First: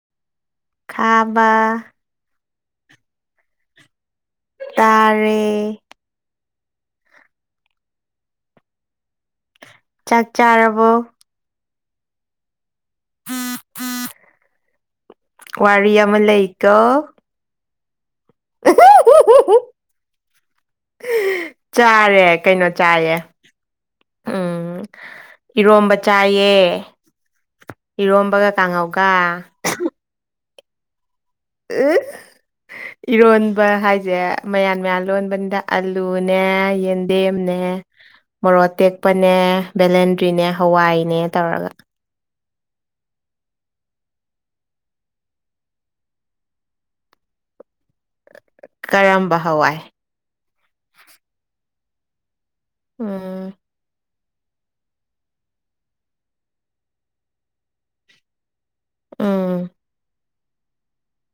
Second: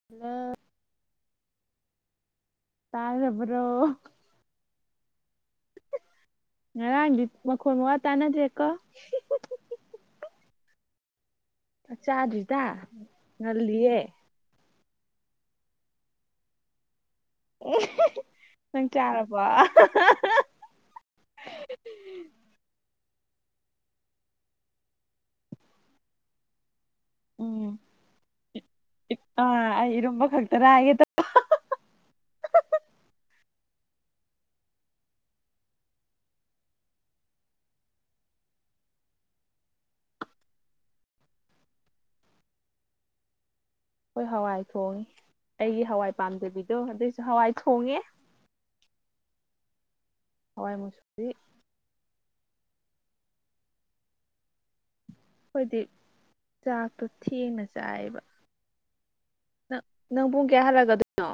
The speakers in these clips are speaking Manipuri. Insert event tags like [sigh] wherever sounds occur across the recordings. [unintelligible] ꯈꯥꯕ ꯇꯥꯔꯕ꯭ꯔꯣ ꯇꯥꯔꯦ ꯉꯔꯥꯡꯗꯤ ꯃꯈꯣꯟ ꯃꯋꯥ ꯇꯥꯅꯗ꯭ꯔꯦ ꯀꯣ ꯆꯥꯛ ꯆꯥꯔꯕꯣ ꯆꯥꯗ꯭ꯔꯤꯗ ꯉꯜꯂꯤꯌꯦ ꯋꯥꯔꯤ ꯑꯃ ꯂꯩꯀꯣ ꯎ ꯅꯪ ꯆꯥꯔꯕꯣ [unintelligible] ꯆꯥꯔꯦ ꯀꯩꯅꯣ ꯆꯥꯔꯦ ꯎꯝ ꯏꯔꯣꯝꯕ ꯆꯥꯏꯌꯦ ꯎꯝ ꯏꯔꯣꯝꯕꯒ ꯀꯥꯡꯉꯧꯒ ꯑꯥ ꯑꯩ ꯏꯔꯨꯝꯕ ꯈꯛꯇꯅꯒꯦ ꯇꯧ ꯎꯝ ꯏꯔꯣꯟꯕ ꯍꯥꯏꯁꯦ ꯃꯌꯥ ꯃꯌꯥꯝ ꯂꯣꯟꯕꯅꯤꯗ ꯑꯂꯨꯅꯦ ꯗꯦꯝꯅꯦ ꯃꯣꯔꯣ ꯇꯦꯛꯄꯅꯦ ꯕꯦꯂꯦꯟꯗ꯭ꯔꯤꯅꯦ ꯍꯋꯥꯏꯅꯦ ꯇꯧꯔꯒ ꯍꯣꯏ ꯍꯋꯥꯏ ꯊꯣꯡꯉꯦ ꯑꯩꯒꯤ ꯍꯋꯥꯏ ꯄꯥꯝꯖꯕꯤꯗꯣ ꯑꯗꯨꯏꯁꯨ ꯍꯋꯥꯏ ꯊꯣꯡꯉꯦ ꯀꯔꯝꯕ ꯍꯋꯥꯏ ꯍꯋꯥꯏ ꯃꯨꯁꯔꯤ ꯎꯝ ꯑꯩꯈꯣꯏꯗꯤ ꯆꯥꯛꯇꯣ ꯊꯦꯡꯅ ꯆꯥꯏꯑꯕ ꯎꯝ ꯅꯪ ꯅꯪ ꯄꯨꯡ ꯀꯌꯥ ꯍꯜꯂꯛꯀꯗꯣꯏꯅꯣ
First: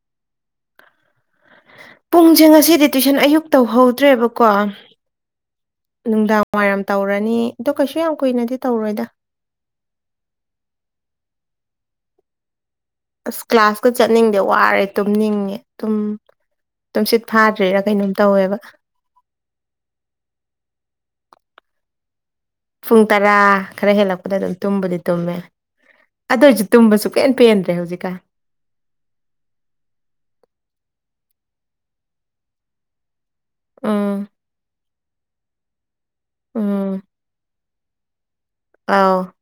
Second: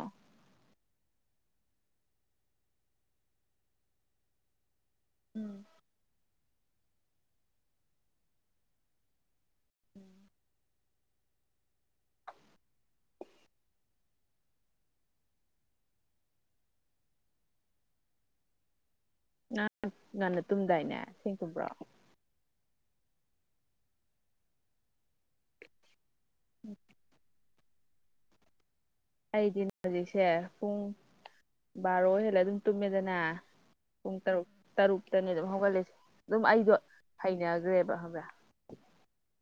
ꯄꯨꯡꯁꯦ ꯉꯁꯤꯗꯤ ꯇꯨꯏꯁꯟ ꯑꯌꯨꯛ ꯇꯧꯍꯧꯗ꯭ꯔꯦꯕꯀꯣ ꯎꯝ ꯅꯨꯡꯗꯥꯡ ꯋꯥꯏꯔꯝ ꯇꯧꯔꯅꯤ ꯑꯗꯣ ꯀꯩꯁꯨ ꯌꯥꯝ ꯀꯨꯏꯅꯗꯤ ꯇꯧꯔꯣꯏꯗ ꯎꯝ ꯑꯁ ꯀ꯭ꯂꯥꯁꯀ ꯆꯠꯅꯤꯡꯗꯦ ꯋꯥꯔꯦ ꯇꯨꯝꯅꯤꯡꯉꯦ ꯇꯨꯝ ꯇꯨꯝꯁꯤꯠ ꯐꯥꯗ꯭ꯔꯤꯔꯥ ꯀꯩꯅꯣꯝ ꯇꯧꯋꯦꯕ ꯉꯥ ꯉꯟꯅ ꯇꯨꯝꯗꯥꯏꯅꯦ ꯊꯦꯡ ꯇꯨꯝꯕ꯭ꯔꯣ ꯄꯨꯡ ꯇꯔꯥ ꯈꯔ ꯍꯦꯜꯂꯛꯄꯗ ꯑꯗꯨꯝ ꯇꯨꯝꯕꯨꯗꯤ ꯇꯨꯝꯃꯦ ꯑꯗꯨ ꯑꯣꯏꯔꯁꯨ ꯇꯨꯝꯕꯁꯨ ꯄꯦꯟ ꯄꯦꯟꯗ꯭ꯔꯦ ꯍꯧꯖꯤꯛꯀꯥꯟ ꯑꯩꯗꯤ ꯍꯧꯖꯤꯛꯁꯦ ꯄꯨꯡ ꯕꯥꯔꯣ ꯍꯦꯜꯂꯦ ꯑꯗꯨꯝ ꯇꯨꯝꯃꯦꯗꯅ ꯎꯝ ꯄꯨꯡ ꯇꯔꯨꯛ ꯇꯔꯨꯛꯇꯅꯦ ꯑꯗꯨꯝ ꯍꯧꯒꯠꯂꯁꯦ ꯑꯗꯨꯝ ꯑꯩꯗꯣ ꯎꯝ ꯍꯩꯅꯈ꯭ꯔꯦꯕꯕꯥ ꯑꯥꯎꯍꯍꯘ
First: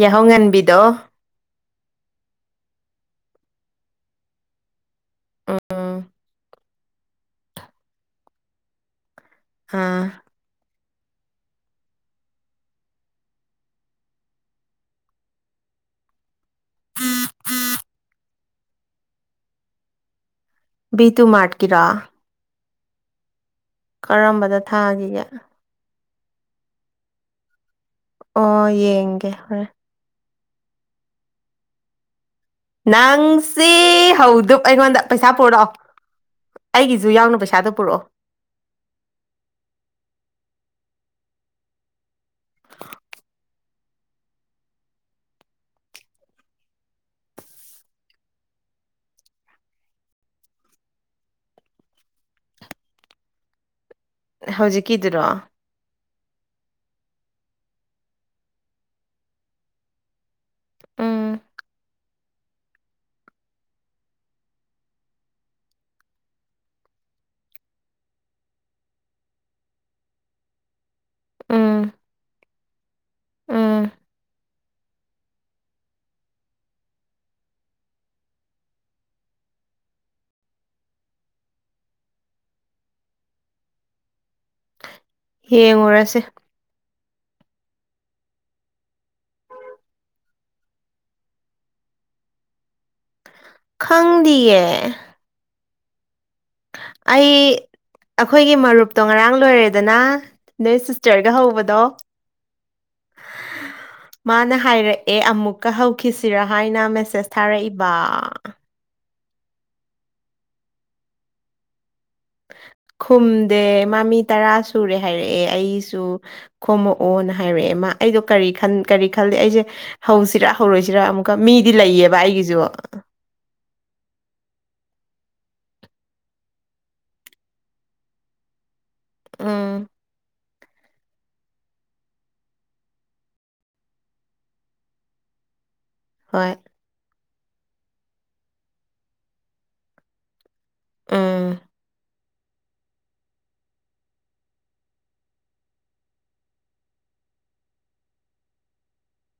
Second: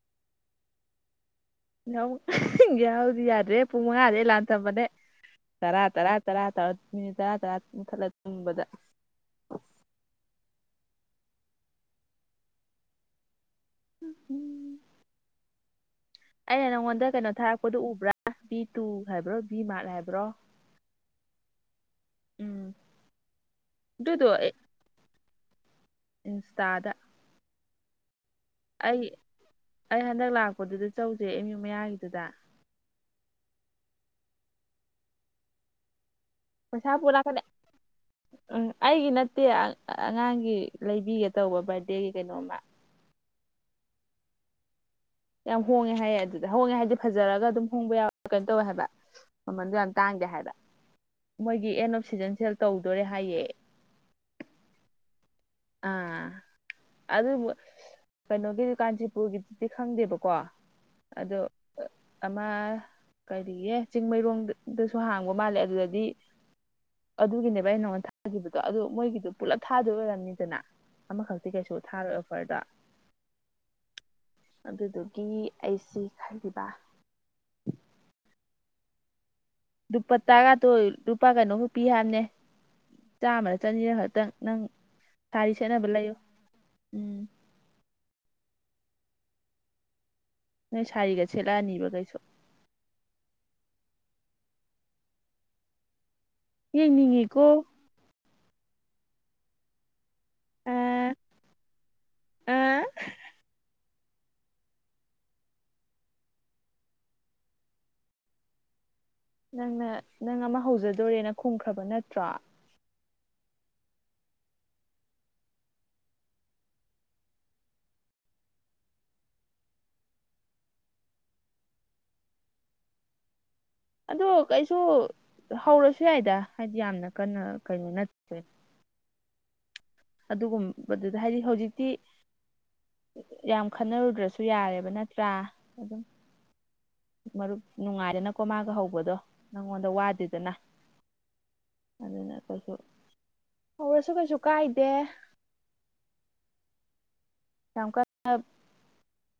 ꯌꯥꯍꯧ ꯉꯟꯕꯤꯗꯣ ꯌꯥꯎꯗꯤ ꯌꯥꯗ꯭ꯔꯦ ꯄꯨꯡ ꯃꯉꯥꯗꯂꯥꯟ ꯊꯝꯕꯅꯦ ꯇꯔꯥ ꯎꯝ ꯇꯔꯥ ꯇꯔꯥ ꯇꯔꯥ ꯇꯔꯥ ꯇꯔꯥꯊꯠꯂ ꯇꯨꯝꯕꯗ ꯍꯥꯥ ꯎ ꯎꯝ ꯑꯩꯅ ꯅꯪꯉꯣꯟꯗ ꯀꯩꯅꯣ ꯊꯥꯔꯛꯄꯗꯨ ꯎꯕ꯭ꯔꯥ ꯚ ꯇꯨ ꯍꯥꯏꯕ꯭ꯔꯣ ꯚ ꯃꯥꯔꯠ ꯍꯥꯏꯕ꯭ꯔꯣ ꯕꯤꯇꯨ ꯃꯥꯔꯇꯀꯤꯔꯣ ꯎꯝ ꯑꯗꯨꯗꯣ ꯑꯩ ꯀꯔꯝꯕꯗ ꯊꯥꯈꯤꯒꯦ ꯏꯟꯁꯇꯥꯗ ꯑꯣ ꯑꯩ ꯌꯦꯡꯒꯦ ꯍꯣꯔꯦꯟ ꯑꯩ ꯍꯟꯗꯛ ꯂꯥꯛꯄꯗꯨꯗꯤ ꯆꯧꯖꯩ ꯑꯦꯝ ꯌꯨ ꯃꯌꯥꯒꯤꯗꯨꯗ ꯅꯪꯁꯦ ꯍꯧꯗꯕ ꯑꯩꯉꯣꯟꯗ ꯄꯩꯁꯥ ꯄꯨꯔꯛꯑꯣ ꯄꯩꯁꯥ ꯑꯩꯒꯤꯁꯨ ꯄꯨꯂ ꯌꯥꯎꯅ ꯀꯅꯦ ꯄꯩꯁꯥꯗꯣ ꯄꯨꯔꯛꯑꯣ ꯎꯝ ꯑꯩꯒꯤ ꯅꯠꯇꯦ ꯑꯉꯥꯡꯒꯤ ꯂꯩꯕꯤꯒꯦ ꯇꯧꯕ ꯕꯥꯔꯗꯦꯒꯤ ꯀꯩꯅꯣꯝꯃ ꯌꯥꯝ ꯍꯣꯡꯉꯦ ꯍꯥꯏꯌꯦ ꯑꯗꯨꯗ ꯍꯣꯡꯉꯦ ꯍꯥꯏꯕꯗꯤ ꯐꯖꯔꯒ ꯑꯗꯨꯝ ꯍꯣꯡꯕ ꯌꯥꯎꯋꯦ ꯀꯩꯅꯣ ꯇꯧꯋꯦ ꯍꯥꯏꯕ ꯃꯃꯟꯗꯣ ꯌꯥꯝ ꯇꯥꯡꯗꯦ ꯍꯥꯏꯕ ꯃꯣꯏꯒꯤ ꯑꯦꯟ ꯑꯣꯐ ꯁꯤꯖꯟꯁꯦꯜ ꯇꯧꯗꯣꯔꯦ ꯍꯥꯏꯌꯦ ꯍꯧꯖꯤꯛꯀꯤꯗꯨꯔꯣ ꯑꯥ ꯑꯗꯨꯕꯨ ꯀꯩꯅꯣꯒꯤꯗꯤ ꯀꯥꯟꯆꯤꯄꯨꯔꯒꯤꯗꯨꯗꯤ ꯈꯪꯗꯦꯕꯀꯣ ꯎꯝ ꯑꯗꯨ ꯑꯃ ꯀꯔꯤꯌꯦ ꯆꯤꯡꯃꯩꯔꯣꯡꯗꯁꯨ ꯍꯥꯡꯕ ꯃꯥꯜꯂꯦ ꯑꯗꯨꯗꯗꯤ ꯑꯗꯨꯒꯤꯅꯦꯕ ꯑꯩ ꯅꯉꯣꯟꯗ ꯊꯥꯒꯤꯕꯗꯣ ꯑꯗꯨ ꯃꯣꯏꯒꯤꯗꯣ ꯄꯨꯂꯞ ꯊꯥꯗꯣꯏ ꯑꯣꯏꯔꯝꯅꯤ ꯑꯗꯨꯅ ꯑꯃꯈꯛꯇꯤ ꯎꯝ ꯀꯩꯁꯨ ꯊꯥꯔꯣꯏ ꯑꯣꯐꯔꯗꯣ ꯎꯝ ꯑꯗꯨꯗꯨꯒꯤ ꯑꯩꯁꯤ ꯈꯜꯂꯤꯕ ꯂꯨꯄꯥ ꯇꯔꯥꯗꯣ ꯂꯨꯄꯥ ꯀꯩꯅꯣꯃ ꯄꯤ ꯍꯥꯢꯕꯅꯦ ꯆꯥꯃꯔ ꯆꯅꯤꯔ ꯈꯛꯇꯪ ꯅꯪ ꯁꯥꯔꯤ ꯁꯦꯠꯅꯕ ꯂꯩꯌꯨ ꯌꯦꯡꯉꯨꯔꯁꯦ ꯎꯝ ꯅꯣꯏ ꯁꯥꯔꯤꯒ ꯁꯦꯠꯂꯛꯑꯅꯤꯕ ꯀꯩꯁꯨ ꯈꯪꯗꯤꯌꯦ ꯑꯩ ꯌꯦꯡꯅꯤꯡꯉꯤꯀꯣ ꯑꯈꯣꯏꯒꯤ ꯃꯔꯨꯞꯇꯣ ꯉꯔꯥꯡ ꯂꯣꯏꯔꯦꯗꯅ ꯑ ꯅꯣꯢ ꯁꯤꯁꯇꯔꯒ ꯍꯧꯕꯗꯣ ꯑ ꯃꯥꯅ ꯍꯥꯏꯔꯛꯑꯦ ꯑꯃꯨꯛꯀ ꯍꯧꯈꯤꯁꯤꯔꯥ ꯍꯥꯏꯅ ꯃꯦꯁꯦꯁ ꯊꯥꯔꯛꯏꯕ ꯅꯪꯅ ꯅꯪ ꯑꯃ ꯍꯧꯖꯗꯣꯔꯦꯅ ꯈꯨꯝꯈ꯭ꯔꯕ ꯅꯠꯇ꯭ꯔꯣ ꯈꯨꯝꯗꯦ ꯃꯥ ꯃꯤ ꯇꯔꯥ ꯁꯨꯔꯦ ꯍꯥꯏꯔꯛꯑꯦ ꯑꯩꯁꯨ ꯈꯣꯝꯃꯛꯑꯣꯅ ꯍꯥꯏꯔꯛꯑꯦ ꯃꯥ ꯑꯩꯗꯣ ꯀꯔꯤ ꯀꯔꯤ ꯈꯜꯂꯤ ꯑꯩꯁꯦ ꯍꯧꯁꯤꯔꯥ ꯍꯧꯔꯣꯏꯁꯤꯔꯥ ꯑꯃꯨꯛꯀ ꯃꯤꯗꯤ ꯂꯩꯌꯦꯕ ꯑꯩꯒꯤꯁꯨ ꯑꯗꯣ ꯀꯩꯁꯨ ꯍꯧꯔꯁꯨ ꯌꯥꯏꯗ ꯍꯥꯏꯗꯤ ꯌꯥꯝꯅ ꯀꯟꯅ ꯀꯩꯅꯣ ꯅꯠꯇ꯭ꯔꯦ ꯎꯝ ꯑꯗꯨꯒꯨꯝꯕꯗꯨꯗ ꯍꯥꯏꯗꯤ ꯍꯧꯖꯤꯛꯇꯤ ꯌꯥꯝ ꯈꯟꯅꯔꯨꯗ꯭ꯔꯁꯨ ꯌꯥꯔꯦꯕ ꯅꯠꯇ꯭ꯔꯥ ꯑꯗꯨꯝ ꯍꯣꯏ ꯃꯔꯨꯞ ꯅꯨꯡꯉꯥꯏꯗꯅꯀꯣ ꯃꯥꯒ ꯍꯧꯕꯗꯣ ꯅꯪꯉꯣꯟꯗ ꯋꯥꯗꯦꯗꯅ ꯎꯝ ꯑꯗꯨꯅ ꯀꯩꯁꯨ ꯍꯧꯔꯁꯨ ꯀꯩꯁꯨ ꯀꯥꯏꯗꯦ ꯌꯥꯝ ꯀꯟꯅ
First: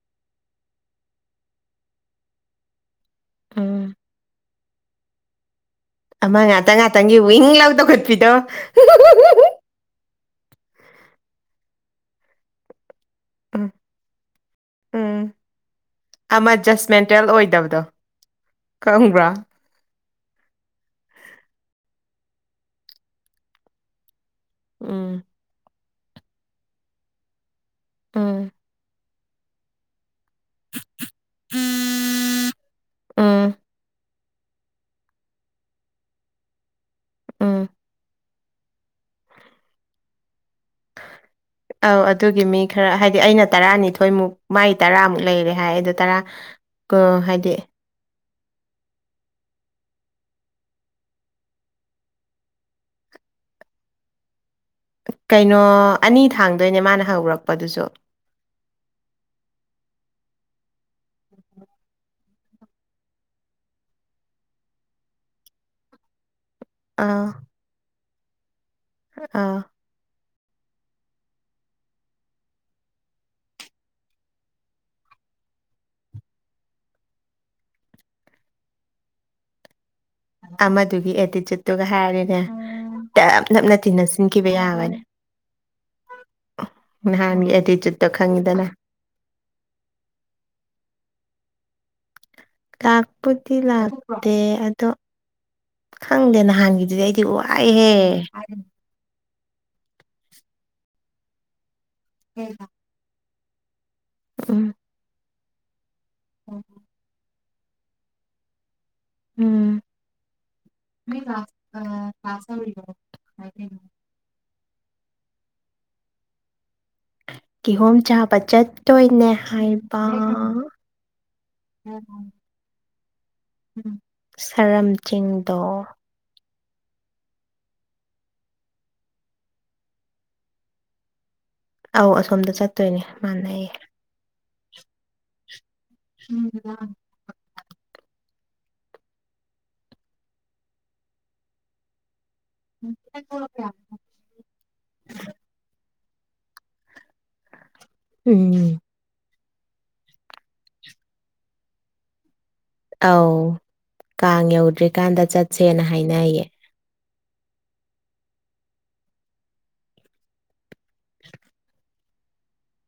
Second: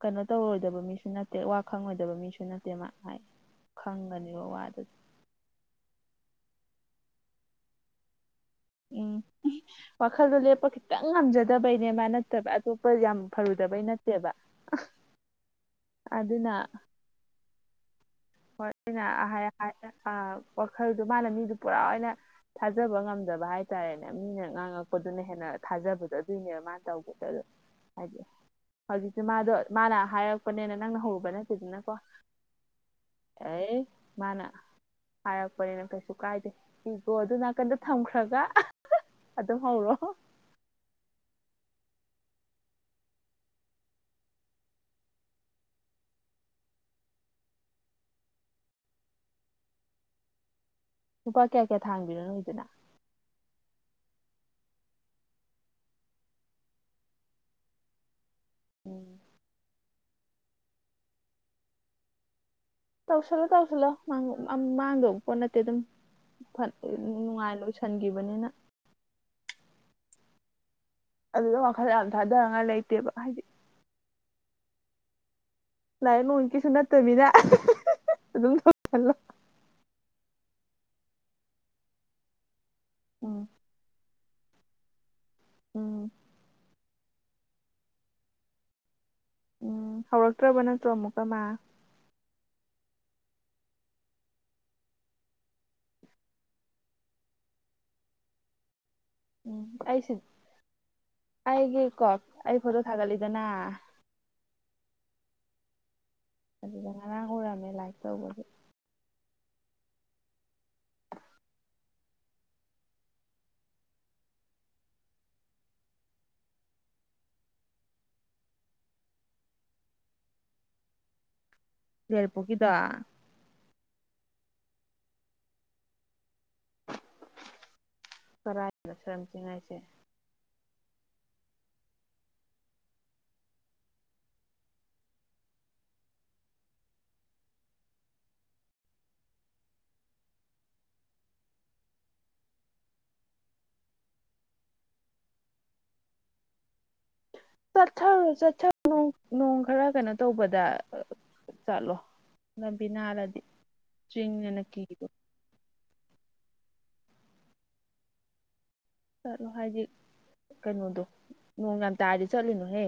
ꯀꯩꯅꯣ ꯇꯧꯔꯣꯏꯗꯕ ꯃꯤꯁꯨ ꯅꯠꯇꯦ ꯋꯥ ꯈꯪꯉꯣꯏꯗꯕ ꯃꯤꯁꯨ ꯅꯠꯇꯦ ꯃꯥ ꯑꯥꯢ ꯎꯝ ꯈꯪꯒꯅꯦꯕ ꯋꯥꯗꯨꯗꯤ ꯑꯃ ꯉꯥꯛꯇꯪ ꯉꯥꯛꯇꯪꯒꯤ ꯋꯤꯡ ꯂꯥꯎ ꯇꯧꯈꯠꯄꯤꯗꯣ ꯎꯝ ꯋꯥꯈꯜꯗꯣ ꯂꯦꯞꯄ ꯈꯤꯇꯪ ꯉꯝꯖꯗꯕꯩꯅꯦ ꯃꯥ ꯅꯠꯇꯕ ꯑꯇꯣꯞꯄ ꯌꯥꯝ ꯎꯝ ꯐꯔꯨꯗꯕꯩ ꯅꯠꯇꯦꯕ ꯎꯝ ꯑꯗꯨꯅ ꯐꯦꯜ ꯑꯣꯏꯗꯕꯗꯣ ꯍꯣꯏ ꯑꯩꯅ ꯈꯪꯕ꯭ꯔꯥ ꯑꯍꯥꯢ ꯋꯥꯈꯜꯗꯣ ꯃꯥꯅ ꯃꯤꯗꯨ ꯄꯨꯔꯥ ꯑꯣꯏꯅ ꯊꯥꯖꯕ ꯉꯝꯗꯕ ꯍꯥꯏꯇꯥꯔꯦꯅꯦ ꯃꯤꯅ ꯉꯥꯡꯉꯛꯄꯗꯨꯅ ꯎꯝ ꯍꯦꯟꯅ ꯊꯥꯖꯕꯗꯣ ꯑꯗꯨꯏꯅꯦꯕ ꯃꯥꯅ ꯇꯧꯔꯤꯗꯣ ꯑꯗꯣ ꯍꯥꯏꯗꯤ ꯎꯝ ꯍꯧꯖꯤꯛꯁꯦ ꯃꯥꯗꯣ ꯃꯥꯅ ꯍꯥꯏꯔꯛꯄꯅꯦꯅ ꯅꯪꯅ ꯍꯧꯔꯨꯕ ꯅꯠꯇꯦꯗꯅꯀꯣ ꯎꯝ ꯑꯦ ꯃꯥꯅ ꯍꯥꯏꯔꯛꯄꯅꯤꯅ ꯀꯩꯁꯨ ꯀꯥꯏꯗꯦ ꯀꯤꯕꯣ ꯑꯗꯨ ꯎꯝ ꯅꯥꯀꯟꯗꯨ ꯊꯝꯈ꯭ꯔꯒ ꯑꯗꯨꯝ ꯍꯧꯔꯣ [unintelligible] [inaudible] ꯑꯧ ꯑꯗꯨꯒꯤ ꯃꯤ ꯈꯔ ꯍꯥꯏꯗꯤ ꯑꯩꯅ ꯇꯔꯥꯅꯤꯊꯣꯏꯃꯨꯛ ꯃꯥꯏ ꯇꯔꯥꯃꯨꯛ ꯂꯩꯔꯦ ꯍꯥꯏ ꯑꯗꯨ ꯇꯔꯥ ꯀ ꯍꯥꯏꯗꯤ ꯂꯨꯄꯥ ꯀꯌꯥ ꯀꯌꯥ ꯊꯥꯡꯕꯤꯅꯣ ꯅꯣꯏꯗꯨꯅ ꯀꯩꯅꯣ ꯑꯅꯤ ꯊꯥꯡꯗꯣꯏꯅꯦ ꯃꯥꯅ ꯍꯧꯔꯛꯄꯗꯨꯁꯨ ꯎꯝ ꯇꯧꯁꯜꯂꯣ ꯇꯧꯁꯤꯜꯂꯣ ꯃꯥꯡꯗꯧꯕ ꯄꯣꯠ ꯅꯠꯇꯦ ꯑꯗꯨꯝ ꯑꯥ ꯅꯨꯡꯉꯥꯏꯅ ꯁꯟꯈꯤꯕꯅꯤꯅ ꯑꯥ ꯑꯗꯨꯗ ꯋꯥꯈꯜ ꯌꯥꯝ ꯊꯥꯗꯅꯤꯉꯥꯏ ꯂꯩꯇꯦꯕ ꯍꯥꯏꯗꯤ ꯂꯥꯏꯔꯤꯛ ꯅꯣꯡꯒꯤꯁꯨ ꯅꯠꯇꯝꯅꯤꯅ ꯑꯗꯨꯝ ꯈꯜꯂꯣ ꯑꯃꯗꯨꯒꯤ ꯑꯦꯇꯤꯆꯨꯠꯇꯨꯒ ꯍꯥꯏꯔꯗꯤꯅꯦ ꯇꯞ ꯎꯝ ꯅꯞꯅ ꯇꯤꯟꯅ ꯁꯤꯟꯈꯤꯕ ꯌꯥꯕꯅꯦ ꯎꯝ ꯅꯍꯥꯟꯒꯤ ꯑꯦꯇꯤꯆꯨꯠꯇꯣ ꯈꯪꯉꯤꯗꯅ ꯎꯝ ꯍꯧꯔꯛꯇ꯭ꯔꯕ ꯅꯠꯇ꯭ꯔꯣ ꯑꯃꯨꯛꯀ ꯃꯥ ꯂꯥꯛꯄꯨꯗꯤ ꯂꯥꯛꯇꯦ ꯑꯗꯣ ꯈꯪꯗꯦ ꯅꯍꯥꯟꯒꯤꯗꯨꯗꯤ ꯑꯩꯗꯤ ꯋꯥꯏꯍꯦ ꯎꯝ ꯑꯩꯗꯤ ꯑꯩꯒꯤꯀꯣ ꯑꯩ ꯐꯣꯇꯣ ꯊꯥꯒꯠꯂꯤꯗꯅ ꯎꯝ ꯑꯗꯨꯗ ꯉꯔꯥꯡ ꯎꯔꯝꯃꯦ ꯂꯥꯏꯛ ꯇꯧꯕꯁ ꯎꯝ ꯀ꯭ꯂꯥꯁ ꯀ꯭ꯂꯥꯁ ꯑꯧꯔꯤꯕꯣ [unintelligible] [unintelligible] ꯀꯤꯍꯣꯝ ꯆꯥꯕ ꯆꯠꯇꯣꯏꯅꯦ ꯍꯥꯏꯕ ꯌꯥꯢꯔꯤꯄꯣꯛꯒꯤꯗꯣ ꯎꯝ ꯁꯥꯔꯝ ꯆꯤꯡꯗꯣ ꯀꯔꯥꯏꯗꯅꯣ ꯁꯥꯔꯝ ꯆꯤꯡ ꯍꯥꯢꯁꯦ ꯑꯧ ꯑꯁꯣꯝꯗ ꯆꯠꯇꯣꯏꯅꯦ ꯃꯥꯥꯟꯅꯩꯌꯦ ꯎꯝ [unintelligible] ꯆꯠꯊꯔꯣ ꯎꯝ ꯆꯠꯊꯔꯣ ꯅꯣꯡ ꯈꯔ ꯀꯩꯅꯣ ꯇꯧꯕꯗ ꯆꯠꯂꯣ ꯂꯝꯕꯤ ꯑꯧ ꯅꯥꯜꯂꯗꯤ ꯀꯥꯡ ꯆꯤꯡꯅꯦꯅ ꯀꯤꯗꯣ ꯌꯧꯗ꯭ꯔꯤꯀꯥꯟꯗ ꯆꯠꯁꯦꯅ ꯍꯥꯏꯅꯩꯌꯦ ꯆꯠꯂꯣ ꯍꯥꯏꯗꯤ ꯀꯩꯅꯣꯗꯣ ꯅꯣꯡ ꯌꯥꯝ ꯇꯥꯔꯗꯤ ꯆꯠꯂꯨꯅꯨꯍꯦ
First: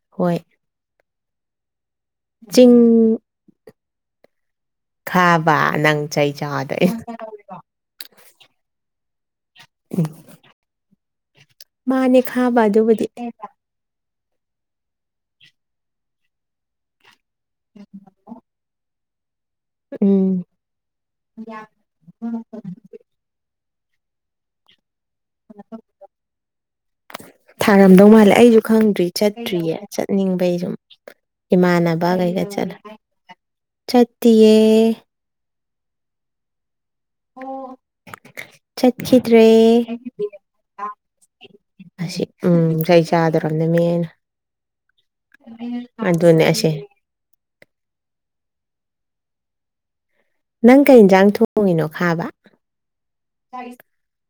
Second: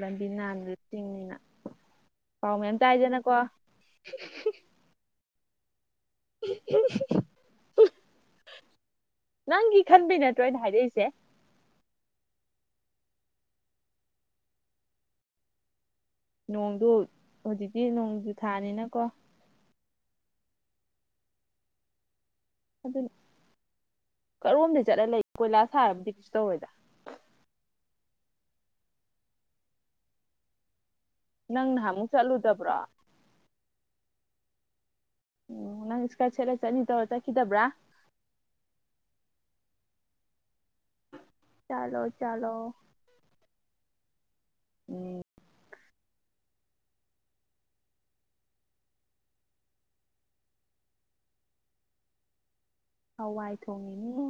ꯂꯝꯕꯤ ꯍꯣꯏ ꯅꯥꯟꯕꯅꯤꯅ ꯆꯤꯡꯅꯤꯅ ꯄꯥꯎ ꯆꯤꯡ ꯃꯌꯥꯝ ꯇꯥꯏꯌꯦꯗꯅꯀꯣ ꯈꯥꯕ ꯅꯪ ꯆꯩ ꯆꯥꯗꯣꯏꯅꯦ ꯅꯪꯒꯤ ꯈꯟꯕꯩ ꯅꯠꯇ꯭ꯔꯣ ꯑꯩꯅ ꯍꯥꯏꯔꯛꯏꯁꯦ ꯃꯥꯅꯦ ꯈꯥꯕ ꯑꯗꯨꯕꯨꯗꯤ ꯅꯣꯡꯗꯨ ꯍꯧꯖꯤꯛꯇꯤ ꯅꯣꯡꯁꯨ ꯊꯥꯅꯤꯅꯀꯣ ꯎꯝ ꯑꯗꯨꯅ ꯀꯔꯣꯝꯗꯩ ꯆꯠꯂ ꯂꯩ ꯀꯣꯏꯂꯥꯁ ꯊꯥꯔꯕꯨꯗꯤ ꯀꯩꯁꯨ ꯇꯧꯔꯣꯏꯗ ꯊꯥꯔꯝꯗꯧ ꯃꯥꯜꯂꯦ ꯑꯩꯁꯨ ꯈꯪꯗ꯭ꯔꯤ ꯆꯠꯇ꯭ꯔꯤꯌꯦ ꯆꯠꯅꯤꯡꯕꯩ ꯁꯨꯝ ꯅꯪ ꯏꯃꯥꯅꯕ ꯅꯍꯥꯟꯃꯨꯛ ꯀꯩꯒ ꯆꯠꯂꯦ ꯆꯠꯂꯨꯗꯕ꯭ꯔꯣ ꯆꯠꯇꯦꯌꯦ ꯎꯝ ꯅꯪ ꯏꯁꯒꯥꯠ ꯁꯦꯠꯂ ꯆꯠꯅꯤ ꯇꯧꯔ ꯆꯠꯈꯤꯗꯕ꯭ꯔꯥ ꯆꯠꯈꯤꯗ꯭ꯔꯦ ꯆꯠꯂꯣ ꯑꯁꯤ ꯆꯠꯂꯣ ꯎꯝ [unintelligible] ꯗ꯭ꯔꯕꯅꯦ ꯃꯤ ꯑꯩꯅ ꯎꯝ ꯑꯗꯨꯅꯦ ꯑꯁꯤ ꯅꯪ ꯀꯩ ꯏꯟꯖꯥꯡ ꯊꯣꯡꯉꯤꯅꯣ ꯈꯥꯕ ꯍꯋꯥꯏ ꯊꯣꯡꯉꯤꯅꯤ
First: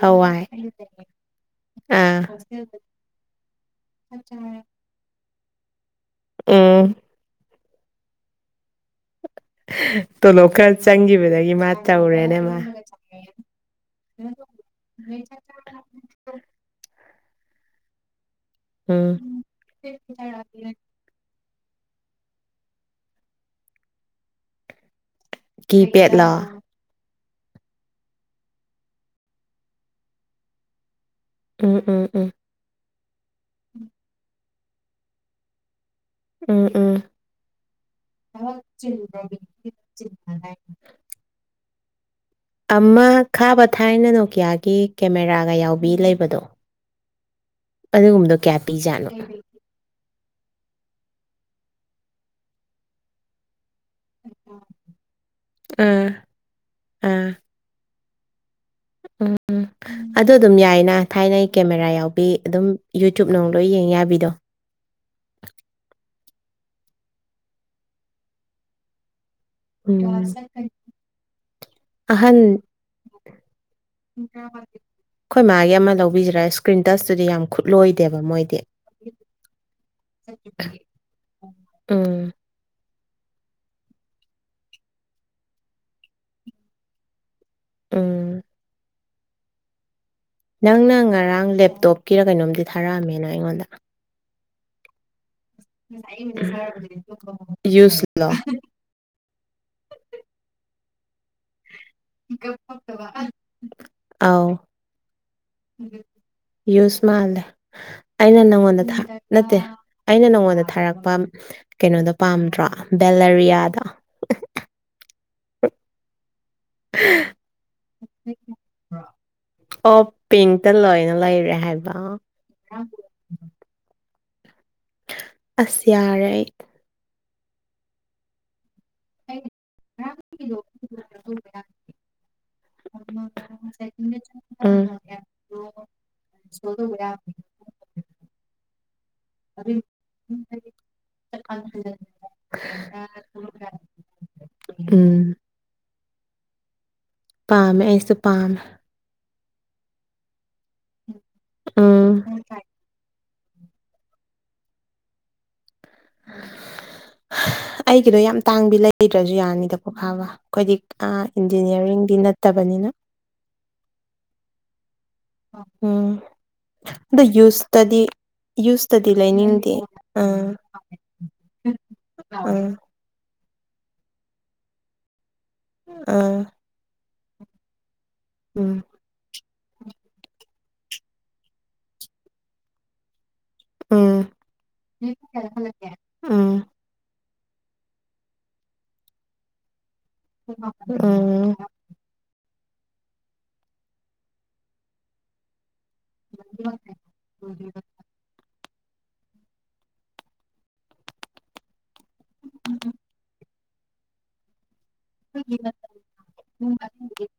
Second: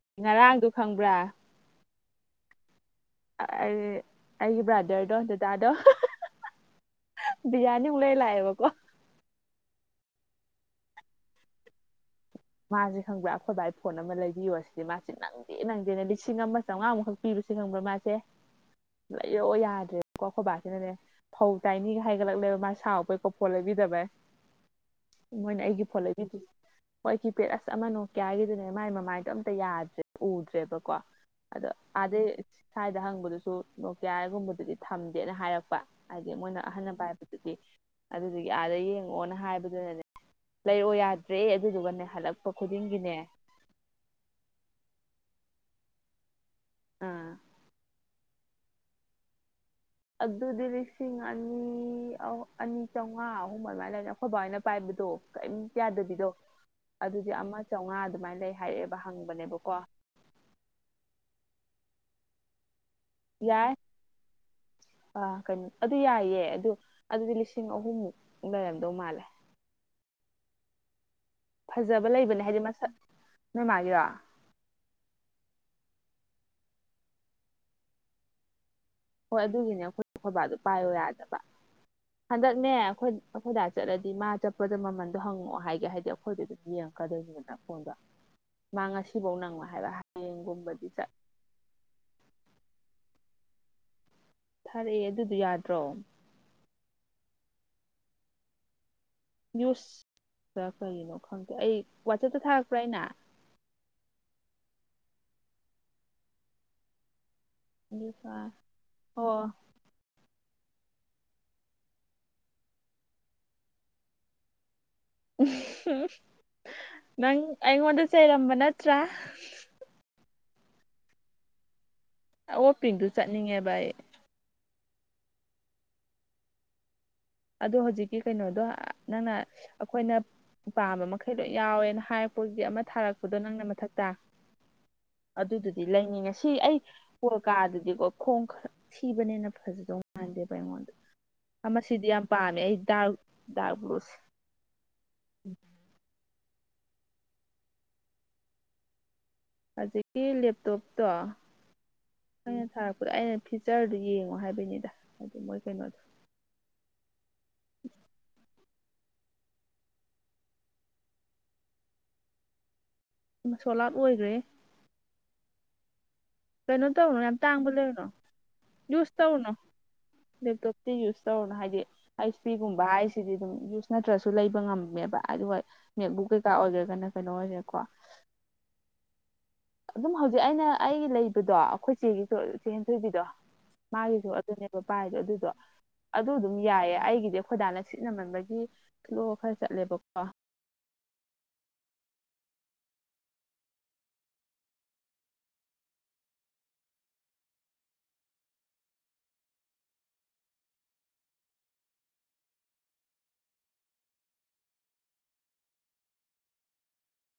ꯍꯋꯥꯏ ꯉꯔꯥꯡꯗꯣ ꯈꯪꯕ꯭ꯔꯥ ꯑꯥ ꯑꯩ ꯑꯩꯒꯤ ꯕ꯭ꯔꯥꯗꯔꯗꯣ ꯗꯥꯗꯥꯗꯣ ꯑꯦ ꯕ꯭ꯔꯤꯌꯥꯅꯤꯃꯨꯛ ꯂꯩ ꯂꯥꯛꯑꯦꯕꯀꯣ ꯇꯣꯂꯣꯞ ꯈꯔ ꯆꯪꯒꯤꯕꯗꯒꯤ ꯃꯥ ꯇꯧꯔꯦꯅꯦ ꯃꯥ ꯃꯥꯖꯦ ꯈꯪꯕ꯭ꯔꯥ ꯑꯩꯈꯣꯏ ꯕꯥꯒꯤ ꯐꯣꯟ ꯑꯃ ꯂꯩꯕꯤꯌꯣꯁꯤꯅꯤ ꯃꯥꯏꯁꯤ ꯅꯪ ꯅꯪꯗꯦ ꯅꯪꯗꯦꯅꯦ ꯂꯤꯁꯤꯡ ꯑꯃ ꯆꯥꯝꯃꯉꯥꯃꯨ ꯈꯛ ꯄꯤꯕꯁꯦ ꯅꯪꯕ꯭ꯔꯥ ꯃꯥꯁꯦ ꯎꯝ ꯂꯩꯔꯛꯑꯣ ꯌꯥꯗ꯭ꯔꯦꯀꯣ ꯈꯣꯏꯕꯥꯥꯁꯤꯅꯅꯦ ꯐꯧ ꯇꯥꯏꯅꯤꯒ ꯍꯥꯏꯒꯠꯂꯛꯂꯦꯕ ꯃꯥ ꯁꯥꯎꯕꯩ ꯀꯣ ꯐꯣꯜ ꯂꯩꯕꯤꯗꯕꯩ ꯃꯣꯏꯅ ꯑꯩꯒꯤ ꯐꯣꯜ ꯀꯤꯄꯦꯗꯂꯣ ꯂꯩꯕꯤꯗꯦ ꯍꯣꯏ ꯀꯤꯄꯦꯠ ꯑꯁ ꯑꯃ ꯅꯣꯀꯌꯥꯒꯤꯗꯨꯅꯦ ꯃꯥꯏ ꯃꯃꯥꯏꯗꯣ ꯑꯝꯇ ꯌꯥꯗ꯭ꯔꯦ ꯎꯗ꯭ꯔꯦꯕꯀꯣ ꯑꯗꯣ ꯎꯝ ꯎꯝ ꯎꯝ ꯑꯥꯗꯩ ꯁ꯭ꯋꯥꯏꯗ ꯍꯪꯕꯗꯨꯁꯨ ꯅꯣꯀꯌꯥꯒꯨꯝꯕꯗꯨꯗꯤ ꯊꯝꯗꯦꯅ ꯍꯥꯏꯔꯛꯄ ꯍꯥꯏꯗꯤ ꯃꯣꯏꯅ ꯎꯝ ꯑꯍꯟꯅ ꯎꯝ ꯄꯥꯏꯕꯗꯨꯗꯤ ꯑꯗꯨꯗꯨꯒꯤ ꯑꯥꯗ ꯌꯦꯡꯉꯛꯑꯣꯅ ꯍꯥꯏꯕꯗꯨꯅꯅꯦ ꯂꯩꯔꯛꯑꯣ ꯌꯥꯗ꯭ꯔꯦ ꯑꯗꯨꯗꯨꯒꯅꯦ ꯍꯜꯂꯛ ꯑꯃ ꯈꯥꯕ ꯊꯥꯏꯅ ꯅꯣꯀꯤꯌꯥꯒꯤ ꯀꯦꯃꯦꯔꯥꯒ ꯌꯥꯎꯕꯤ ꯂꯩꯕꯗꯣ ꯑꯥ ꯑꯗꯨꯒꯨꯝꯕꯗꯣ ꯀꯌꯥ ꯄꯤꯖꯥꯠꯅꯣ ꯑꯗꯨꯗꯤ ꯂꯤꯁꯤꯡ ꯑꯅꯤ ꯑꯅꯤ ꯆꯥꯝꯃꯉꯥ ꯑꯍꯨꯝ ꯑꯗꯨꯃꯥꯏ ꯂꯩꯔꯝ ꯈꯣꯏ ꯕꯥꯍꯣꯏꯅ ꯄꯥꯏꯕꯗꯣ ꯀꯔꯤꯝꯇ ꯑꯥ ꯌꯥꯗꯕꯤꯗꯣ ꯑꯥ ꯑꯗꯨꯗꯤ ꯑꯃ ꯆꯥꯝꯃꯉꯥ ꯑꯗꯨꯃꯥꯏꯅ ꯂꯩ ꯍꯥꯏꯔꯛꯑꯦꯕ ꯍꯪꯕꯅꯦꯕꯀꯣ ꯑꯗ ꯑꯗꯨꯝ ꯌꯥꯏꯅ ꯊꯥꯏꯅ ꯀꯦꯃꯦꯔꯥ ꯌꯥꯎꯕꯤ ꯑꯗꯨꯝ ꯌꯨꯇ꯭ꯌꯨ ꯅꯨꯡ ꯂꯣꯏ ꯌꯦꯡ ꯌꯥꯕꯤꯗꯣ ꯑꯥ ꯀꯩꯅꯣ ꯑꯗꯨ ꯌꯥꯏꯌꯦ ꯑꯗꯨ ꯑꯗꯨꯗꯤ ꯂꯤꯁꯤꯡ ꯑꯍꯨꯝꯃꯨꯛ ꯂꯩꯔꯝꯗꯧ ꯃꯥꯜꯂꯦ ꯎꯝ ꯐꯥꯖꯕ ꯑꯍꯟ ꯂꯩꯕꯅꯦ ꯍꯥꯏꯗꯤ ꯃꯁꯛ ꯅꯣꯏꯃꯥꯒꯤꯔꯣ ꯑꯩꯈꯣꯏ ꯃꯥꯒꯤ ꯑꯃ ꯂꯧꯕꯤꯁꯤꯔ ꯏꯁꯀ꯭ꯔꯤꯟ ꯇꯁꯇꯨꯗꯤ ꯌꯥꯝ ꯈꯨꯠꯂꯣꯏꯗꯦꯕ ꯃꯣꯏꯗꯤ ꯍꯣꯏ ꯑꯗꯨꯒꯤꯅꯦ ꯑꯩꯈꯣꯏ ꯕꯥꯗꯣ ꯄꯥꯏꯌꯣ ꯌꯥꯗꯕ ꯎꯝ ꯍꯟꯗꯛ ꯅꯦ ꯑꯩꯈꯣꯏ ꯑꯩꯈꯣꯏꯗꯥ ꯆꯠꯂꯗꯤ ꯃꯥ ꯆꯠꯄꯗ ꯃꯃꯟꯗꯣ ꯍꯪꯉꯛꯑꯣ ꯍꯥꯏꯒꯦ ꯍꯥꯏꯗꯤ ꯑꯩꯈꯣꯏꯗꯨ ꯑꯗꯨꯝ ꯌꯦꯡꯉꯛꯀꯗꯣꯏꯅꯤꯗ ꯐꯣꯟꯗꯣ ꯎꯝ ꯃꯥ ꯉꯁꯤꯐꯧ ꯅꯪꯉꯣꯏ ꯍꯥꯏꯕ ꯍꯌꯦꯡꯒꯨꯝꯕꯗꯤ ꯅꯪꯅ ꯉꯔꯥꯡ ꯂꯦꯞꯇꯣꯞꯀꯤꯔ ꯀꯩꯅꯣꯝꯗꯤ ꯊꯥꯔꯛꯑꯝꯃꯦ ꯅꯪ ꯑꯩꯉꯣꯟꯗ ꯊꯥꯔꯛꯑꯦ ꯑꯗꯨꯗꯣ ꯌꯥꯅꯤ [unintelligible] ꯌꯨꯁꯂꯣ ꯌꯨꯁꯇ ꯀꯔꯤꯅꯣ ꯈꯪꯗꯦ ꯑꯩ ꯋꯥꯆꯞꯇ ꯊꯥꯔꯛꯄ꯭ꯔꯥ ꯑꯩꯅ [unintelligible] ꯑꯥꯎ ꯌꯨꯁꯃꯥꯜꯂꯦ ꯑꯩꯅ ꯅꯪꯉꯣꯟꯗ ꯊ ꯑꯣ ꯅꯠꯇꯦ ꯑꯩꯅ ꯅꯪꯉꯣꯟꯗ ꯊꯥꯔꯛꯄ ꯀꯩꯅꯣꯗꯣ ꯄꯥꯝꯗ꯭ꯔꯣ ꯕꯦꯂꯔꯤꯌꯥꯗꯣ ꯅꯪ ꯑꯩꯉꯣꯟꯗ ꯆꯩꯔꯝꯕ ꯅꯠꯇ꯭ꯔꯥ ꯑꯣꯞ ꯄꯤꯡꯇ ꯂꯣꯏꯅ ꯂꯩꯔꯦ ꯍꯥꯏꯕ ꯑꯣꯞ ꯄꯤꯡꯗꯨ ꯆꯠꯅꯤꯡꯉꯦꯕ ꯑꯩ ꯑꯁ ꯌꯥꯔꯦ ꯑꯩ ꯑꯗꯣ ꯍꯧꯖꯤꯛꯀꯤ ꯀꯩꯅꯣꯗꯣ ꯑꯥ ꯅꯪꯅ ꯑꯩꯈꯣꯏꯅ ꯄꯥꯥꯝꯕ ꯃꯈꯩ ꯂꯣ ꯌꯥꯎꯋꯦꯅ ꯍꯥꯏꯔꯛꯄꯒꯤ ꯑꯃ ꯊꯥꯔꯛꯄꯗꯣ ꯅꯪꯅ ꯃꯊꯛꯇ ꯎꯝ ꯑꯗꯨꯗꯨꯗꯤ ꯂꯩꯅꯤꯉꯦ ꯁꯤ ꯑꯩ ꯀꯥꯗꯨꯗꯤꯀꯣ ꯈꯣꯡ ꯈꯔ ꯊꯤꯕꯅꯤꯅ ꯐꯥꯖꯗꯧ ꯉꯥꯟꯗꯦꯕ ꯑꯩꯉꯣꯟꯗ ꯑꯃꯁꯤꯗꯤ ꯌꯥꯝ ꯄꯥꯝꯃꯦ ꯑꯩ ꯗꯥꯛ ꯗꯥꯛꯕ꯭ꯔꯨꯁꯦ ꯎꯝ ꯄꯥꯝꯃꯦ ꯑꯩꯁꯨ ꯄꯥꯝꯃꯦ ꯍꯧꯖꯤꯛꯀꯤ ꯂꯦꯞꯇꯣꯞꯇꯣ ꯎꯝ ꯑꯩꯅ ꯊꯥꯔꯛꯄꯗ ꯑꯩꯅ ꯐꯤꯆꯔꯗꯨ ꯌꯦꯡꯉꯣ ꯍꯥꯏꯕꯩꯅꯤꯗ ꯑꯗꯨ ꯃꯣꯏ ꯀꯩꯅꯣꯗꯣ ꯑꯩꯒꯤꯗꯣ ꯌꯥꯝ ꯇꯥꯡꯕꯤ ꯂꯩꯗ꯭ꯔꯖꯨ ꯌꯥꯅꯤꯗ ꯀꯣ ꯈꯥꯕ ꯑꯈꯣꯏꯗꯤ ꯑ ꯏꯟꯖꯤꯅꯤꯌꯥꯔꯤꯡꯗꯤ ꯅꯠꯇꯕꯅꯤꯅ ꯏꯃꯥ ꯁꯣꯜꯑꯥꯛ ꯑꯣꯏꯈ꯭ꯔꯦꯍꯦ ꯎꯝ ꯀꯩꯅꯣ ꯇꯧꯔꯅꯣ ꯑꯗꯨ ꯌꯥꯝ ꯇꯥꯡꯕ ꯌꯨꯁꯇꯗꯤ ꯂꯩꯔꯨꯅꯣ ꯌꯨꯁꯇꯗꯤ ꯌꯨꯁ ꯇꯧꯔꯨꯅꯣ ꯂꯩꯅꯤꯡꯗꯦ ꯑꯥ ꯂꯦꯞꯇꯣꯞꯇꯤ ꯌꯨꯁ ꯇꯧꯔꯨꯅꯣ ꯍꯥꯏꯗꯤ ꯑꯩꯁ ꯑꯥ ꯄꯤꯒꯨꯝꯕ ꯍꯥꯏ ꯁꯤꯗꯤ ꯑꯗꯨꯝ ꯌꯨꯁ ꯅꯠꯇ꯭ꯔꯁꯨ ꯂꯩꯕ ꯉꯝꯃꯦꯕ ꯑꯗꯨꯒ ꯅꯦꯠꯕꯨꯛ ꯑꯥ ꯀꯩꯀꯥ ꯑꯣꯏꯒꯦꯔꯥ ꯀꯩꯅꯣ ꯑꯣꯏꯒꯦꯔꯥꯀꯣ ꯎꯝ ꯑꯗꯨꯝ ꯍꯧꯖꯤꯛ ꯑꯩꯅ ꯑꯩꯒꯤ ꯂꯩꯕꯗꯣ ꯑꯩꯈꯣꯏ ꯆꯦꯒꯤ ꯆꯦꯟ ꯊꯣꯏꯕꯤꯗꯣ ꯎꯝ ꯃꯥꯒꯤꯁꯨ ꯑꯗꯨꯅꯦꯕ ꯄꯥꯏꯗꯣ ꯑꯗꯨꯗꯣ ꯑꯗꯨ ꯎꯝ ꯑꯗꯨꯝ ꯌꯥꯏꯌꯦ ꯑꯩꯒꯤꯗꯤ ꯑꯩꯈꯣꯏ ꯗꯥꯅ ꯁꯤꯠꯅꯃꯟꯕꯒꯤ ꯏꯁꯂꯣ ꯈꯔ ꯆꯠꯂꯦꯕꯀꯣ ꯎꯝ [inaudible] [unintelligible] [unintelligible]